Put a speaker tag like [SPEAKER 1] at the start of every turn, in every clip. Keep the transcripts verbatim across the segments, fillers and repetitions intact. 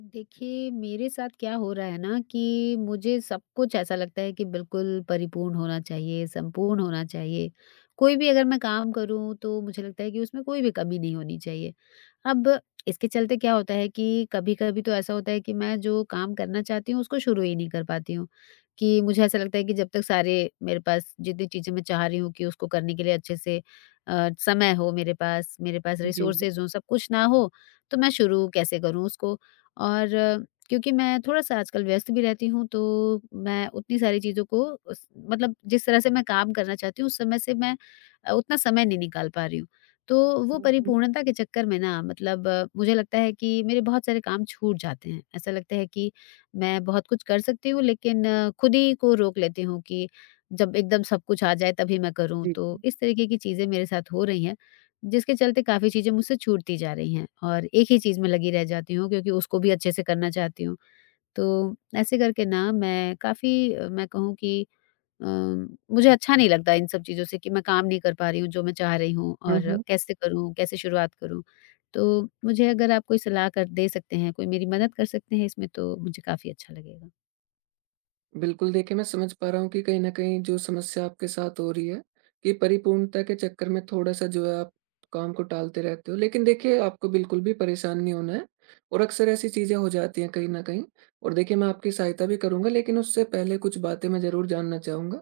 [SPEAKER 1] देखिए, मेरे साथ क्या हो रहा है ना कि मुझे सब कुछ ऐसा लगता है कि बिल्कुल परिपूर्ण होना चाहिए, संपूर्ण होना चाहिए। कोई भी अगर मैं काम करूँ तो मुझे लगता है कि उसमें कोई भी कमी नहीं होनी चाहिए। अब इसके चलते क्या होता है कि कभी-कभी तो ऐसा होता है कि मैं जो काम करना चाहती हूँ उसको शुरू ही नहीं कर पाती हूँ, कि मुझे ऐसा लगता है कि जब तक सारे मेरे पास जितनी चीज़ें मैं चाह रही हूँ कि उसको करने के लिए अच्छे से अ, समय हो मेरे पास, मेरे पास
[SPEAKER 2] जी।
[SPEAKER 1] रिसोर्सेज़ हों, सब कुछ ना हो, तो मैं शुरू कैसे करूँ उसको? और अ, क्योंकि मैं थोड़ा-सा आजकल व्यस्त भी रहती हूँ, तो मैं उतनी सारी चीज़ों को उस मतलब जिस तरह से मैं काम करना चाहती हूँ, उस समय से मैं अ, उतना समय नहीं निकाल पा रही हूँ। तो वो
[SPEAKER 2] हुँ, हुँ।
[SPEAKER 1] परिपूर्णता के चक्कर में ना मतलब अ, मुझे लगता है कि मेरे बहुत सारे काम छूट जाते हैं। ऐसा लगता है कि मैं बहुत कुछ कर सकती हूँ, लेकिन अ, खुद ही को रोक लेती हूँ कि जब एकदम सब कुछ आ जाए तभी मैं करूँ।
[SPEAKER 2] जी।
[SPEAKER 1] तो इस तरीके की चीज़ें मेरे साथ हो रही हैं जिसके चलते काफ़ी चीज़ें मुझसे छूटती जा रही हैं और एक ही चीज़ में लगी रह जाती हूँ क्योंकि उसको भी अच्छे से करना चाहती हूँ। तो ऐसे करके ना मैं काफ़ी अ, मैं कहूँ कि अ, मुझे अच्छा नहीं लगता इन सब चीज़ों से कि मैं काम नहीं कर पा रही हूँ जो मैं चाह रही हूँ
[SPEAKER 2] हुँ,
[SPEAKER 1] और
[SPEAKER 2] हुँ।
[SPEAKER 1] कैसे करूँ, कैसे शुरुआत करूँ? तो मुझे अगर आप कोई सलाह कर दे सकते हैं, कोई मेरी मदद कर सकते हैं इसमें तो मुझे काफ़ी अच्छा लगेगा।
[SPEAKER 2] बिल्कुल, देखिए मैं समझ पा रहा हूँ कि कहीं न कहीं जो समस्या आपके साथ हो रही है, कि परिपूर्णता के चक्कर में थोड़ा-सा जो है आप काम को टालते रहते हो। लेकिन देखिए आपको बिल्कुल भी परेशान नहीं होना है और अक्सर ऐसी चीज़ें हो जाती हैं कहीं न कहीं। और देखिए मैं आपकी सहायता भी करूँगा, लेकिन उससे पहले कुछ बातें मैं ज़रूर जानना चाहूँगा।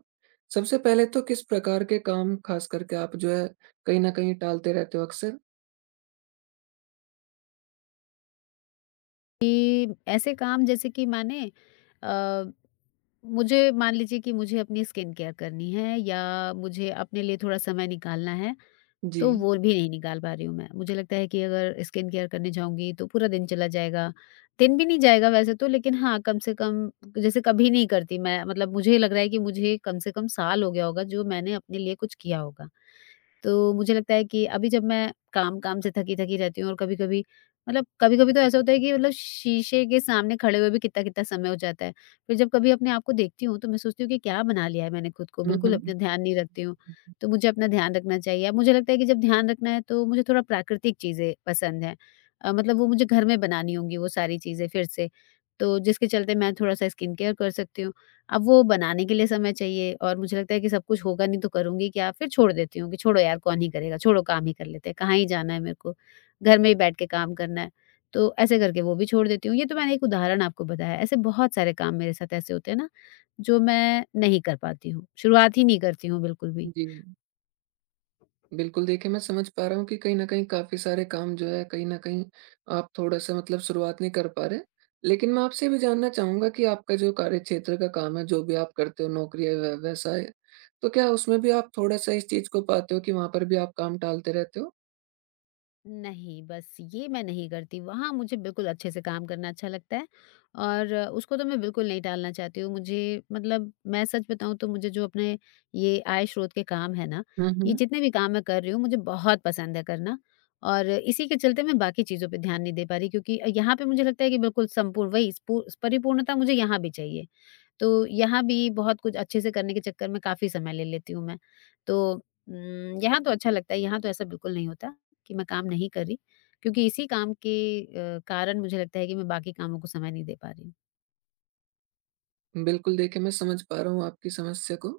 [SPEAKER 2] सबसे पहले तो किस प्रकार के काम ख़ास करके आप जो है कहीं न कहीं टालते रहते हो अक्सर?
[SPEAKER 1] कि ऐसे काम जैसे कि माने अ, मुझे मान लीजिए कि मुझे अपनी स्किन केयर करनी है या मुझे अपने लिए थोड़ा समय निकालना है
[SPEAKER 2] जी।
[SPEAKER 1] तो वो भी नहीं निकाल पा रही हूँ मैं। मुझे लगता है कि अगर स्किन केयर करने जाऊँगी तो पूरा दिन चला जाएगा। दिन भी नहीं जाएगा वैसे तो, लेकिन हाँ, कम से कम जैसे कभी नहीं करती मैं, मतलब मुझे लग रहा है कि मुझे कम से कम साल हो गया होगा जो मैंने अपने लिए कुछ किया होगा। तो मुझे लगता है कि अभी जब मैं काम-काम से थकी-थकी रहती हूँ और कभी-कभी मतलब कभी-कभी तो ऐसा होता है कि मतलब शीशे के सामने खड़े हुए भी कितना-कितना समय हो जाता है। फिर जब कभी अपने आप को देखती हूँ तो मैं सोचती हूँ कि क्या बना लिया है मैंने खुद को,
[SPEAKER 2] हुँ,
[SPEAKER 1] बिल्कुल
[SPEAKER 2] हुँ।
[SPEAKER 1] अपना ध्यान नहीं रखती हूँ। तो मुझे अपना ध्यान रखना चाहिए। अब मुझे लगता है कि जब ध्यान रखना है तो मुझे थोड़ा प्राकृतिक चीज़ें पसंद हैं। अ, मतलब वो मुझे घर में बनानी होंगी वो सारी चीज़ें फिर से। तो जिसके चलते मैं थोड़ा-सा स्किन केयर कर सकती हूँ। अब वो बनाने के लिए समय चाहिए और मुझे लगता है कि सब कुछ होगा नहीं तो करूँगी क्या? फिर छोड़ देती हूँ कि छोड़ो यार, कौन ही करेगा, छोड़ो काम ही कर लेते हैं, कहाँ ही जाना है मेरे को, घर में ही बैठ के काम करना है। तो ऐसे करके वो भी छोड़ देती हूँ। ये तो मैंने एक उदाहरण आपको बताया, ऐसे बहुत सारे काम मेरे साथ ऐसे होते हैं ना, जो मैं नहीं कर पाती हूँ, शुरुआत ही नहीं करती हूँ बिल्कुल भी।
[SPEAKER 2] जी। बिल्कुल, देखिए, मैं समझ पा रहा हूँ कि कहीं न कहीं काफ़ी सारे काम जो है, कहीं न कहीं आप थोड़ा-सा मतलब शुरुआत नहीं कर पा रहे। लेकिन मैं आपसे ये भी जानना चाहूँगा कि आपका जो कार्यक्षेत्र का काम है, जो भी आप करते हो, नौकरी या व्य व्यवसाय, है, तो क्या उसमें भी आप थोड़ा-सा इस चीज़ को पाते हो कि वहाँ पर भी आप काम टालते रहते हो?
[SPEAKER 1] नहीं, बस ये मैं नहीं करती, वहाँ मुझे बिल्कुल अच्छे से काम करना अच्छा लगता है और अ, उसको तो मैं बिल्कुल नहीं टालना चाहती हूँ। मुझे मतलब, मैं सच बताऊँ तो मुझे जो अपने ये आय स्रोत के काम है ना,
[SPEAKER 2] हुँ,
[SPEAKER 1] ये
[SPEAKER 2] हुँ।
[SPEAKER 1] जितने भी काम मैं कर रही हूँ, मुझे बहुत पसंद है करना और इसी के चलते मैं बाकी चीज़ों पे ध्यान नहीं दे पा रही, क्योंकि यहाँ पे मुझे लगता है कि बिल्कुल संपूर्ण, वही स्पू परिपूर्णता मुझे यहाँ भी चाहिए। तो यहाँ भी बहुत कुछ अच्छे से करने के चक्कर में काफ़ी समय ले लेती हूँ मैं। तो उम, यहाँ तो अच्छा लगता है, यहाँ तो ऐसा बिल्कुल नहीं होता कि मैं काम नहीं कर रही, क्योंकि इसी काम के अ, कारण मुझे लगता है कि मैं बाकी कामों को समय नहीं दे पा रही हूँ।
[SPEAKER 2] बिल्कुल, देखिए मैं समझ पा रहा हूँ आपकी समस्या को।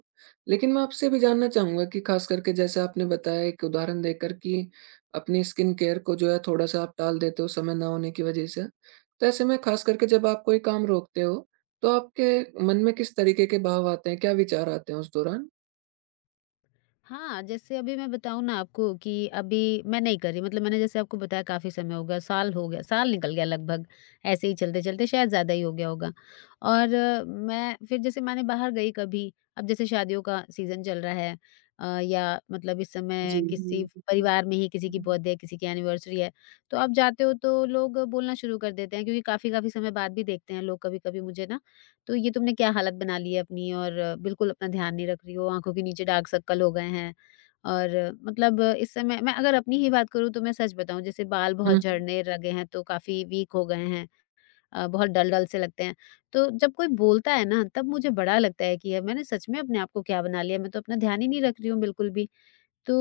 [SPEAKER 2] लेकिन मैं आपसे भी जानना चाहूँगा कि ख़ास करके जैसे आपने बताया एक उदाहरण देकर कि अपनी स्किन केयर को जो है थोड़ा-सा आप टाल देते हो समय ना होने की वज़ह से। तो ऐसे में ख़ास करके जब आप कोई काम रोकते हो, तो आपके मन में किस तरीके के भाव आते हैं? क्या विचार आते हैं उस दौरान?
[SPEAKER 1] हाँ, जैसे अभी मैं बताऊँ ना आपको कि अभी मैं नहीं करी, मतलब मैंने जैसे आपको बताया काफ़ी समय हो गया, साल हो गया, साल निकल गया लगभग, ऐसे ही चलते-चलते शायद ज़्यादा ही हो गया होगा। और अ, मैं फिर जैसे मैंने बाहर गई कभी, अब जैसे शादियों का सीज़न चल रहा है अ, या मतलब इस
[SPEAKER 2] जी।
[SPEAKER 1] समय किसी परिवार में ही किसी की बर्थडे है, किसी की एनिवर्सरी है, तो आप जाते हो तो लोग बोलना शुरू कर देते हैं, क्योंकि काफ़ी-काफ़ी समय बाद भी देखते हैं लोग कभी-कभी मुझे ना, तो ये तुमने क्या हालत बना ली है अपनी और बिल्कुल अपना ध्यान नहीं रख रही हो, आँखों के नीचे डार्क सर्कल हो गए हैं। और मतलब इस समय मैं अगर अपनी ही बात करूँ तो मैं सच बताऊँ, जैसे बाल बहुत
[SPEAKER 2] हुँ।
[SPEAKER 1] झड़ने लगे हैं तो काफ़ी वीक हो गए हैं, अ, बहुत डल-डल से लगते हैं। तो जब कोई बोलता है ना तब मुझे बड़ा लगता है कि यार मैंने सच में अपने आप को क्या बना लिया, मैं तो अपना ध्यान ही नहीं रख रही हूँ बिल्कुल भी। तो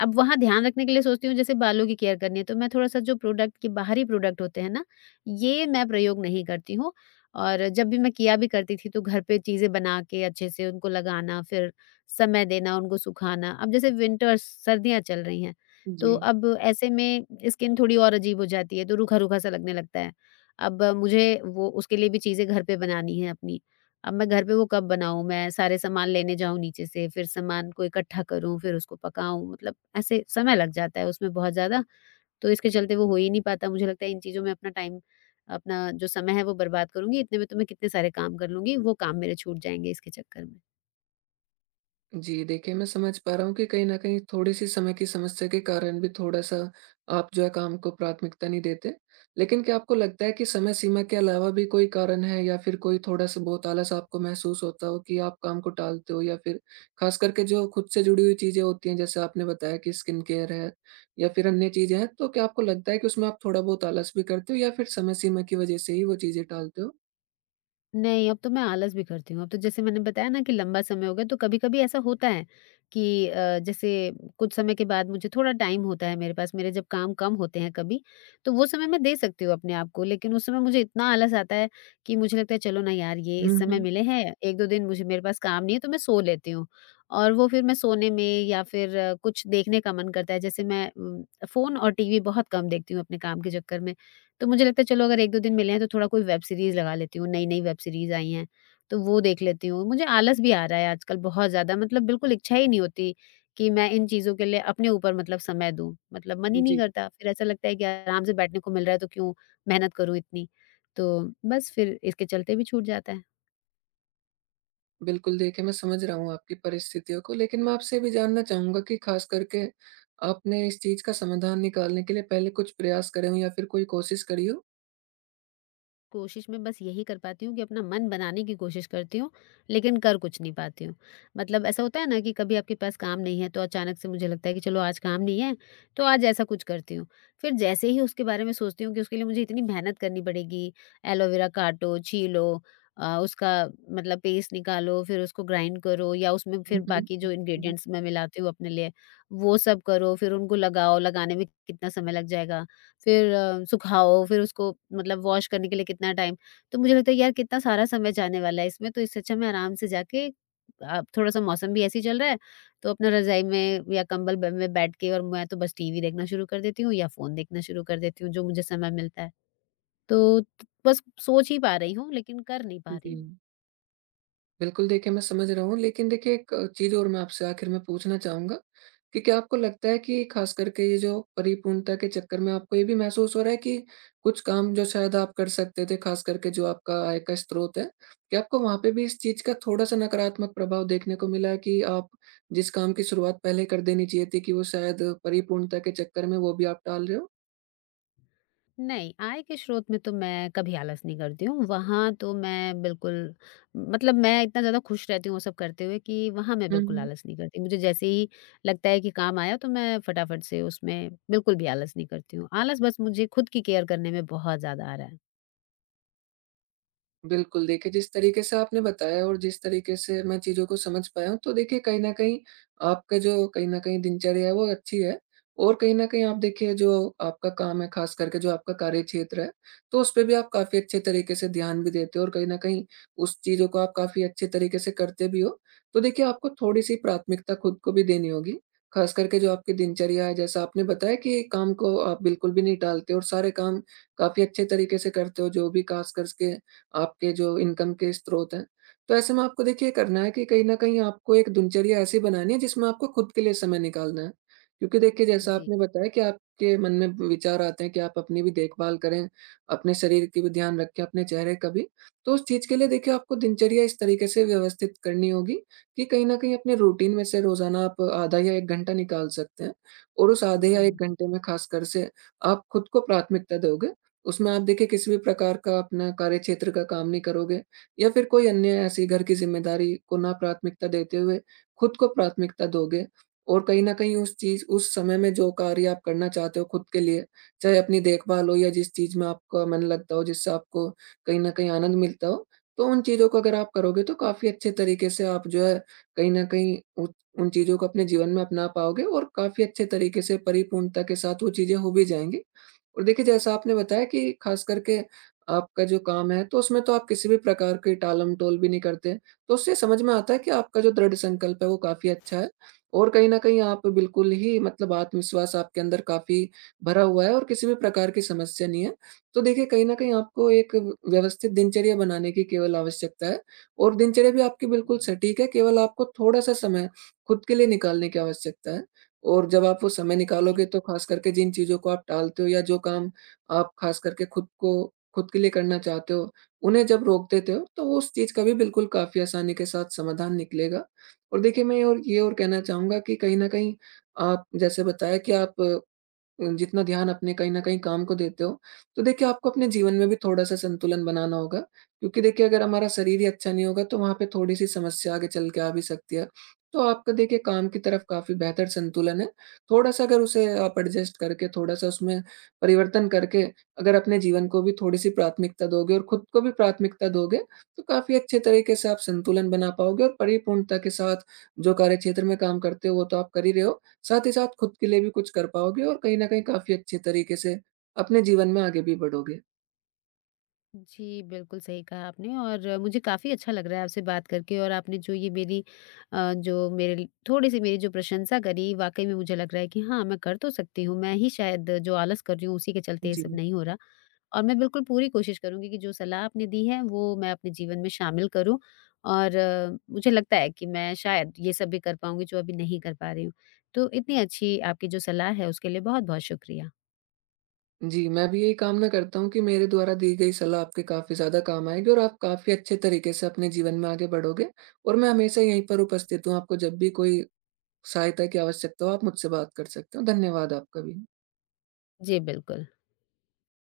[SPEAKER 1] अब वहाँ ध्यान रखने के लिए सोचती हूँ, जैसे बालों की केयर करनी है तो मैं थोड़ा-सा, जो प्रोडक्ट के बाहरी प्रोडक्ट होते हैं ना, ये मैं प्रयोग नहीं करती हूँ और जब भी मैं किया भी करती थी तो घर पे चीज़ें बना के अच्छे से उनको लगाना, फिर समय देना, उनको सुखाना। अब जैसे विंटर्स, सर्दियाँ चल रही हैं, तो
[SPEAKER 2] जी।
[SPEAKER 1] अब ऐसे में स्किन थोड़ी और अजीब हो जाती है, तो रूखा-रूखा सा लगने लगता है। अब मुझे वो उसके लिए भी चीज़ें घर पे बनानी है अपनी। अब मैं घर पे वो कब बनाऊँ? मैं सारे सामान लेने जाऊँ नीचे से, फिर सामान को इकट्ठा करूँ, फिर उसको पकाऊँ, मतलब ऐसे समय लग जाता है उसमें बहुत ज़्यादा, तो इसके चलते वो हो ही नहीं पाता। मुझे लगता है इन चीज़ों में अपना टाइम, अपना जो समय है वो बर्बाद करूँगी, इतने में तो मैं कितने सारे काम कर लूँगी, वो काम मेरे छूट जाएँगे इसके चक्कर में।
[SPEAKER 2] जी, देखिए मैं समझ पा रहा हूँ कि कहीं न कहीं थोड़ी-सी समय की समस्या के कारण भी थोड़ा-सा आप जो है काम को प्राथमिकता नहीं देते। लेकिन क्या आपको लगता है कि समय सीमा के अलावा भी कोई कारण है या फिर कोई थोड़ा-सा बहुत आलस आपको महसूस होता हो कि आप काम को टालते हो, या फिर ख़ास करके जो खुद से जुड़ी हुई चीज़ें होती हैं, जैसे आपने बताया कि स्किन केयर है या फिर अन्य चीज़ें हैं, तो क्या आपको लगता है कि उसमें आप थोड़ा बहुत आलस भी करते हो या फिर समय सीमा की वज़ह से ही वो चीज़ें टालते हो?
[SPEAKER 1] नहीं, अब तो मैं आलस भी करती हूँ। अब तो जैसे मैंने बताया ना कि लंबा समय हो गया, तो कभी-कभी ऐसा होता है कि अ, जैसे कुछ समय के बाद मुझे थोड़ा टाइम होता है मेरे पास, मेरे जब काम कम होते हैं कभी, तो वो समय मैं दे सकती हूँ अपने आप को। लेकिन उस समय मुझे इतना आलस आता है कि मुझे लगता है, "चलो ना यार, ये
[SPEAKER 2] हुँ,
[SPEAKER 1] इस समय
[SPEAKER 2] हुँ।
[SPEAKER 1] मिले हैं, एक दो दिन मुझे मेरे पास काम नहीं है, तो मैं सो लेती हूँ।" और वो फिर मैं सोने में या फिर अ, कुछ देखने का मन करता है। जैसे मैं उम, फ़ोन और टीवी बहुत कम देखती हूँ अपने काम के चक्कर में। तो मुझे लगता है चलो अगर एक दो दिन मिले हैं तो थोड़ा कोई वेब सीरीज़ लगा लेती हूँ, नई-नई वेब सीरीज़ आई हैं, तो वो देख लेती हूँ। मुझे आलस भी आ रहा है आजकल बहुत ज़्यादा, मतलब बिल्कुल इच्छा ही नहीं होती कि मैं इन चीज़ों के लिए अपने ऊपर, मतलब समय दूँ, मतलब मन ही नहीं
[SPEAKER 2] जी।
[SPEAKER 1] करता। फिर ऐसा लगता है कि आराम से बैठने को मिल रहा है तो क्यों मेहनत करूँ इतनी? तो बस फिर इसके चलते भी छूट जाता है।
[SPEAKER 2] बिल्कुल, देखिए मैं समझ रहा हूँ आपकी परिस्थितियों को, लेकिन मैं आपसे ये भी जानना चाहूँगा कि ख़ास करके आपने इस चीज़ का समाधान निकालने के लिए पहले कुछ प्रयास करे हों या फिर कोई कोशिश करी हो?
[SPEAKER 1] कोशिश में बस यही कर पाती हूँ कि अपना मन बनाने की कोशिश करती हूँ, लेकिन कर कुछ नहीं पाती हूँ। मतलब ऐसा होता है ना कि कभी आपके पास काम नहीं है, तो अचानक से मुझे लगता है कि चलो आज काम नहीं है, तो आज ऐसा कुछ करती हूँ। फिर जैसे ही उसके बारे में सोचती हूँ कि उसके लिए मुझे इतनी मेहनत करनी पड़ेगी, एलोवेरा काटो, छीलो, अ, उसका मतलब पेस्ट निकालो, फिर उसको ग्राइंड करो या उसमें फिर
[SPEAKER 2] हुँ,
[SPEAKER 1] बाकी जो
[SPEAKER 2] हुँ।
[SPEAKER 1] इंग्रीडिएंट्स मैं मिलाती हूँ अपने लिए, वो सब करो, फिर उनको लगाओ, लगाने में कितना समय लग जाएगा। फिर अ, सुखाओ, फिर उसको मतलब वॉश करने के लिए कितना टाइम। तो मुझे लगता है यार कितना सारा समय जाने वाला है इसमें, तो इससे अच्छा मैं आराम से जाके, अब थोड़ा-सा मौसम भी ऐसे ही चल रहा है, तो अपना रज़ाई में या कंबल ब में बैठ के और मैं तो बस टीवी देखना शुरू कर देती हूँ या फ़ोन देखना शुरू कर देती हूँ, जो मुझे समय मिलता है। तो बस सोच ही पा रही हूँ, लेकिन कर नहीं पा रही
[SPEAKER 2] जी।
[SPEAKER 1] हूँ।
[SPEAKER 2] बिल्कुल, देखिए मैं समझ रहा हूँ। लेकिन देखिए एक चीज़ और मैं आपसे आखिर में पूछना चाहूँगा कि क्या आपको लगता है कि ख़ास करके ये जो परिपूर्णता के चक्कर में आपको ये भी महसूस हो रहा है कि कुछ काम जो शायद आप कर सकते थे, ख़ास करके जो आपका आय का स्रोत है, क्या आपको वहाँ पे भी इस चीज़ का थोड़ा-सा नकारात्मक प्रभाव देखने को मिला है कि आप जिस काम की शुरुआत पहले कर देनी चाहिए थी कि वो शायद परिपूर्णता के चक्कर में वो भी आप टाल रहे
[SPEAKER 1] नहीं, आय के स्रोत में तो मैं कभी आलस नहीं करती हूँ, वहाँ तो मैं बिल्कुल, मतलब मैं इतना ज़्यादा खुश रहती हूँ वो सब करते हुए कि वहाँ मैं बिल्कुल
[SPEAKER 2] हो?
[SPEAKER 1] आलस नहीं करती। मुझे जैसे ही लगता है कि काम आया तो मैं फटाफट से उसमें बिल्कुल भी आलस नहीं करती हूँ। आलस बस मुझे खुद की केयर करने में बहुत ज़्यादा आ रहा है।
[SPEAKER 2] बिल्कुल, देखिए जिस तरीके से आपने बताया और जिस तरीके से मैं चीज़ों को समझ पाया हूँ, तो देखिए कहीं न कहीं आपका जो कहीं न कहीं दिनचर्या है वो अच्छी है, और कहीं न कहीं आप देखिए जो आपका काम है, ख़ास करके जो आपका कार्यक्षेत्र है, तो उसपे भी आप काफ़ी अच्छे तरीके से ध्यान भी देते हो और कहीं न कहीं उस चीज़ों को आप काफ़ी अच्छे तरीके से करते भी हो। तो देखिए आपको थोड़ी-सी प्राथमिकता खुद को भी देनी होगी, ख़ास करके जो आपकी दिनचर्या है, जैसा आपने बताया कि काम को आप बिल्कुल भी नहीं टालते और सारे काम काफ़ी अच्छे तरीके से करते हो, जो भी ख़ास कर के आपके जो इनकम के स्रोत हैं। तो ऐसे में आपको देखिए करना है कि कहीं न कहीं आपको एक दिनचर्या ऐसी बनानी है जिसमें आपको खुद के लिए समय निकालना है। क्योंकि देखिए जैसा
[SPEAKER 1] जी।
[SPEAKER 2] आपने बताया कि आपके मन में विचार आते हैं कि आप अपनी भी देखभाल करें, अपने शरीर की भी ध्यान रखें, अपने चेहरे का भी। तो उस चीज़ के लिए देखिए आपको दिनचर्या इस तरीके से व्यवस्थित करनी होगी कि कहीं न कहीं अपने रूटीन में से रोज़ाना आप आधा या एक घंटा निकाल सकते हैं, और उस आधे या
[SPEAKER 1] हुँ,
[SPEAKER 2] एक घंटे में ख़ासकर से आप खुद को प्राथमिकता दोगे। उसमें आप देखिए किसी भी प्रकार का अपना कार्यक्षेत्र का काम नहीं करोगे या फिर कोई अन्य ऐसी घर की ज़िम्मेदारी को ना प्राथमिकता देते हुए खुद को प्राथमिकता दोगे, और कहीं न कहीं उस चीज़ उस समय में जो कार्य आप करना चाहते हो खुद के लिए, चाहे अपनी देखभाल हो या जिस चीज़ में आपका मन लगता हो, जिससे आपको कहीं न कहीं आनंद मिलता हो, तो उन चीज़ों को अगर आप करोगे तो काफ़ी अच्छे तरीके से आप जो है कहीं न कहीं उ उन चीज़ों को अपने जीवन में अपना पाओगे और काफ़ी अच्छे तरीके से परिपूर्णता के साथ वो चीज़ें हो भी जाएँगी। और देखिए जैसा आपने बताया कि खास करके आपका जो काम है, तो उसमें तो आप किसी भी प्रकार की टालम-टोल भी नहीं करते। तो उससे समझ में आता है कि आपका जो दृढ़ संकल्प है वो काफ़ी अच्छा है, और कहीं न कहीं आप बिल्कुल ही मतलब आत्मविश्वास आपके अंदर काफ़ी भरा हुआ है और किसी भी प्रकार की समस्या नहीं है। तो देखिए कहीं न कहीं आपको एक व्यवस्थित दिनचर्या बनाने की केवल आवश्यकता है, और दिनचर्या भी आपकी बिल्कुल
[SPEAKER 1] हुँ।
[SPEAKER 2] सटीक है, केवल आपको थोड़ा-सा समय खुद के लिए निकालने की आवश्यकता है। और जब आप वो समय
[SPEAKER 1] जी।
[SPEAKER 2] निकालोगे तो खास करके जिन चीज़ों को आप टालते हो या जो काम आप खास करके खुद को खुद के लिए करना चाहते हो, उन्हें जब रोक देते हो, तो उस चीज़ का भी बिल्कुल काफ़ी आसानी के साथ समाधान निकलेगा। और देखिए मैं और ये और कहना चाहूँगा कि कहीं न कहीं आप जैसे बताया कि आप जितना ध्यान अपने कहीं न कहीं काम को देते हो, तो देखिए आपको अपने जीवन में भी थोड़ा-सा संतुलन बनाना होगा। क्योंकि देखिए अगर हमारा शरीर ही अच्छा नहीं होगा तो वहाँ पे थोड़ी-सी समस्या आगे चल के आ भी सकती है। तो आपका देखिए काम की तरफ काफ़ी बेहतर संतुलन है। थोड़ा-सा अगर उसे आप एडजस्ट करके, थोड़ा-सा उसमें परिवर्तन करके, अगर अपने जीवन को भी थोड़ी-सी प्राथमिकता दोगे और खुद को भी प्राथमिकता दोगे, तो काफ़ी अच्छे तरीके से आप संतुलन बना पाओगे और परिपूर्णता के साथ जो कार्यक्षेत्र में काम करते हो वो तो आप कर ही रहे हो। साथ ही साथ खुद के लिए भी कुछ कर पाओगे और कहीं न कहीं काफ़ी अच्छे तरीके से अपने जीवन में आगे भी बढ़ोगे।
[SPEAKER 1] जी, बिल्कुल सही कहा आपने और अ, मुझे काफ़ी अच्छा लग रहा है आपसे बात करके और आपने जो ये मेरी अ, जो मेरे लि थोड़ी-सी मेरी जो प्रशंसा करी, वाक़ई में मुझे लग रहा है कि हाँ, मैं कर तो सकती हूँ। मैं ही शायद जो आलस कर रही हूँ, उसी के चलते ये
[SPEAKER 2] जी।
[SPEAKER 1] सब नहीं हो रहा और मैं बिल्कुल पूरी कोशिश करूँगी कि जो सलाह आपने दी है, वो मैं अपने जीवन में शामिल करूँ और अ, मुझे लगता है कि मैं शायद ये सब भी कर पाऊँगी, जो अभी नहीं कर पा रही हूँ। तो इतनी अच्छी आपकी जो सलाह है, उसके लिए बहुत-बहुत शुक्रिया।
[SPEAKER 2] जी, मैं भी यही कामना करता हूँ कि मेरे द्वारा दी गई सलाह आपके काफ़ी ज़्यादा काम आएगी और आप काफ़ी अच्छे तरीके से अपने जीवन में आगे बढ़ोगे, और मैं हमेशा यहीं पर उपस्थित हूँ, आपको जब भी कोई सहायता की आवश्यकता हो, आप मुझसे बात कर सकते हो। धन्यवाद आपका भी।
[SPEAKER 1] जी, बिल्कुल।